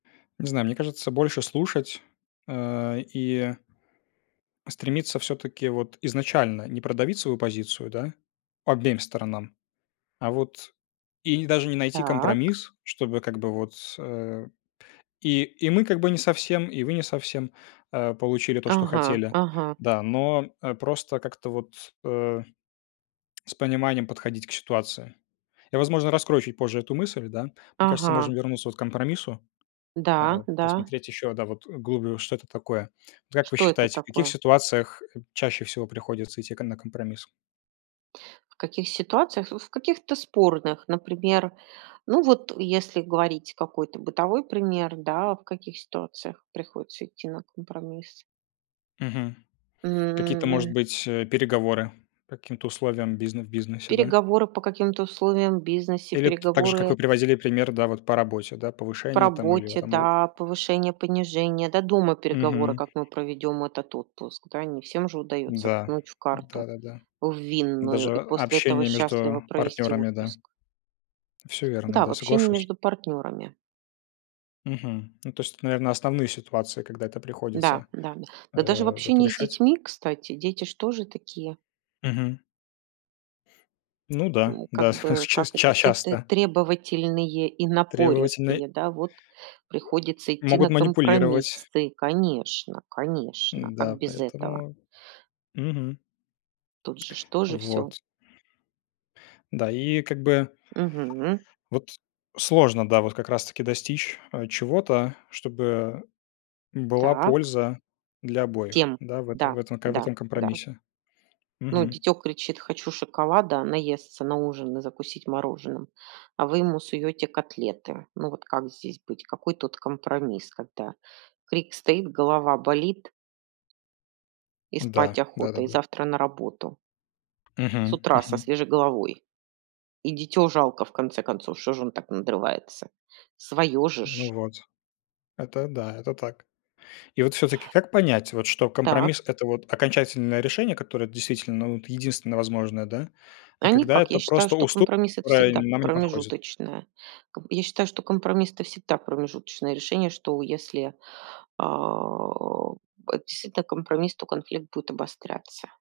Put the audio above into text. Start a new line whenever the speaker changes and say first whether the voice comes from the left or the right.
left: Не знаю, мне кажется, больше слушать, э, и стремиться, всё-таки, вот изначально не продавить свою позицию, да, обеим сторонам, а вот И не даже не найти
right: Так.
left: компромисс, чтобы как бы вот, с э, и, и мы как бы не совсем, и вы не совсем, э, получили то, что
right: Ага,
left: хотели.
right: ага.
left: Да, но, э, просто, как-то вот, э, с пониманием подходить к ситуации. Я, возможно, раскрою чуть позже эту мысль, да? Мне кажется,
right: Ага.
left: можно вернуться вот к компромиссу, э,
right: Да,
left: вот
right: да.
left: посмотреть ещё, да, вот, вглубь, что это такое. Вот как вы
right: Что это
left: считаете, в каких
right: такое?
left: ситуациях чаще всего приходится идти к на компромисс?
right: В каких ситуациях? Вот в каких-то спорных. Например, ну, вот если говорить какой-то бытовой пример, да, в каких ситуациях приходится идти на компромисс?
left: Мгм. Какие-то может
right: М.
left: быть, э, переговоры? По каким-то условиям бизне в бизнесе, да?
right: Переговоры по каким-то условиям в бизнесе,
left: Или т так же, как
right: переговоры
left: вы приводили пример, да вот, по работе, да,
right: по
left: повышение, там, или
right: работе,
left: это мов
right: да, повышение-понижение. Да дома переговоры,
left: Мгм.
right: как мы проведем этот отпуск, да. Не всем же удается
left: Да.
right: ткнуть в карту,
left: Да-да-да.
right: в винную,
left: Даже
right: и
left: а
right: после этого
left: общение
right: счастливо
left: между
right: провести
left: партнёрами. Да,
right: отпуск.
left: всё верно,
right: Да, в
left: да,
right: общении
left: соглашусь.
right: между партнерами.
left: Мгм, ну то есть, это, наверное, основные ситуации, когда это
right: Да,
left: приходится,
right: да. Да даже в
left: э, вот,
right: общении с
left: решать.
right: детьми, кстати, дети же тоже такие.
left: Мгм. Ну да,
right: У, как
left: да. С
right: бы,
left: ча
right: как это,
left: ча
right: тэ тэ
left: часто.
right: требовательные и
left: Требовательный.
right: напористые, да, вот приходится идти
left: Могут
right: на
left: манипулировать.
right: компромиссы. Конечно, конечно. Как
left: Да,
right: без этого?
left: поэтому, мгм.
right: Тут же ж тоже всё.
left: Вот. Да, и как бы
right: Мгм.
left: вот, сложно, да, вот как раз таки достичь, э, чего-то, чтобы была
right: Так.
left: польза для обоих,
right: Тем.
left: да, в этом,
right: Да.
left: в этом ка в
right: Да.
left: этом
right: Да.
left: компромиссе.
right: Ну,
left: Мгм.
right: дитё кричит: "Хочу шоколада, наесться на ужин и закусить мороженым", а вы ему суёте котлеты. Ну вот как здесь быть? Какой тут компромисс? Когда крик стоит, голова болит и
left: Да.
right: спать охота, и
left: Да-да-да.
right: завтра на работу. С
left: Мгм,
right: утра, со
left: мгм.
right: свежей головой. И дитё жалко, в конце концов, что же он так надрывается? Своё же ж.
left: Ну вот, это да, это так. И вот всё-таки как понять, вот что
right: Так.
left: компромисс это вот окончательное решение, которое действительно, вот, единственное возможное, да? А
right: А
left: когда
right: никак. Я
left: это
right: считаю,
left: просто
right: что
left: уступ
right: компромисс- это
left: которая
right: всегда
left: нам не подходит.
right: промежуточное. Ком я считаю, что компромисс это всегда промежуточное решение. Что если, а, это действительно компромисс, то конфликт будет обостряться.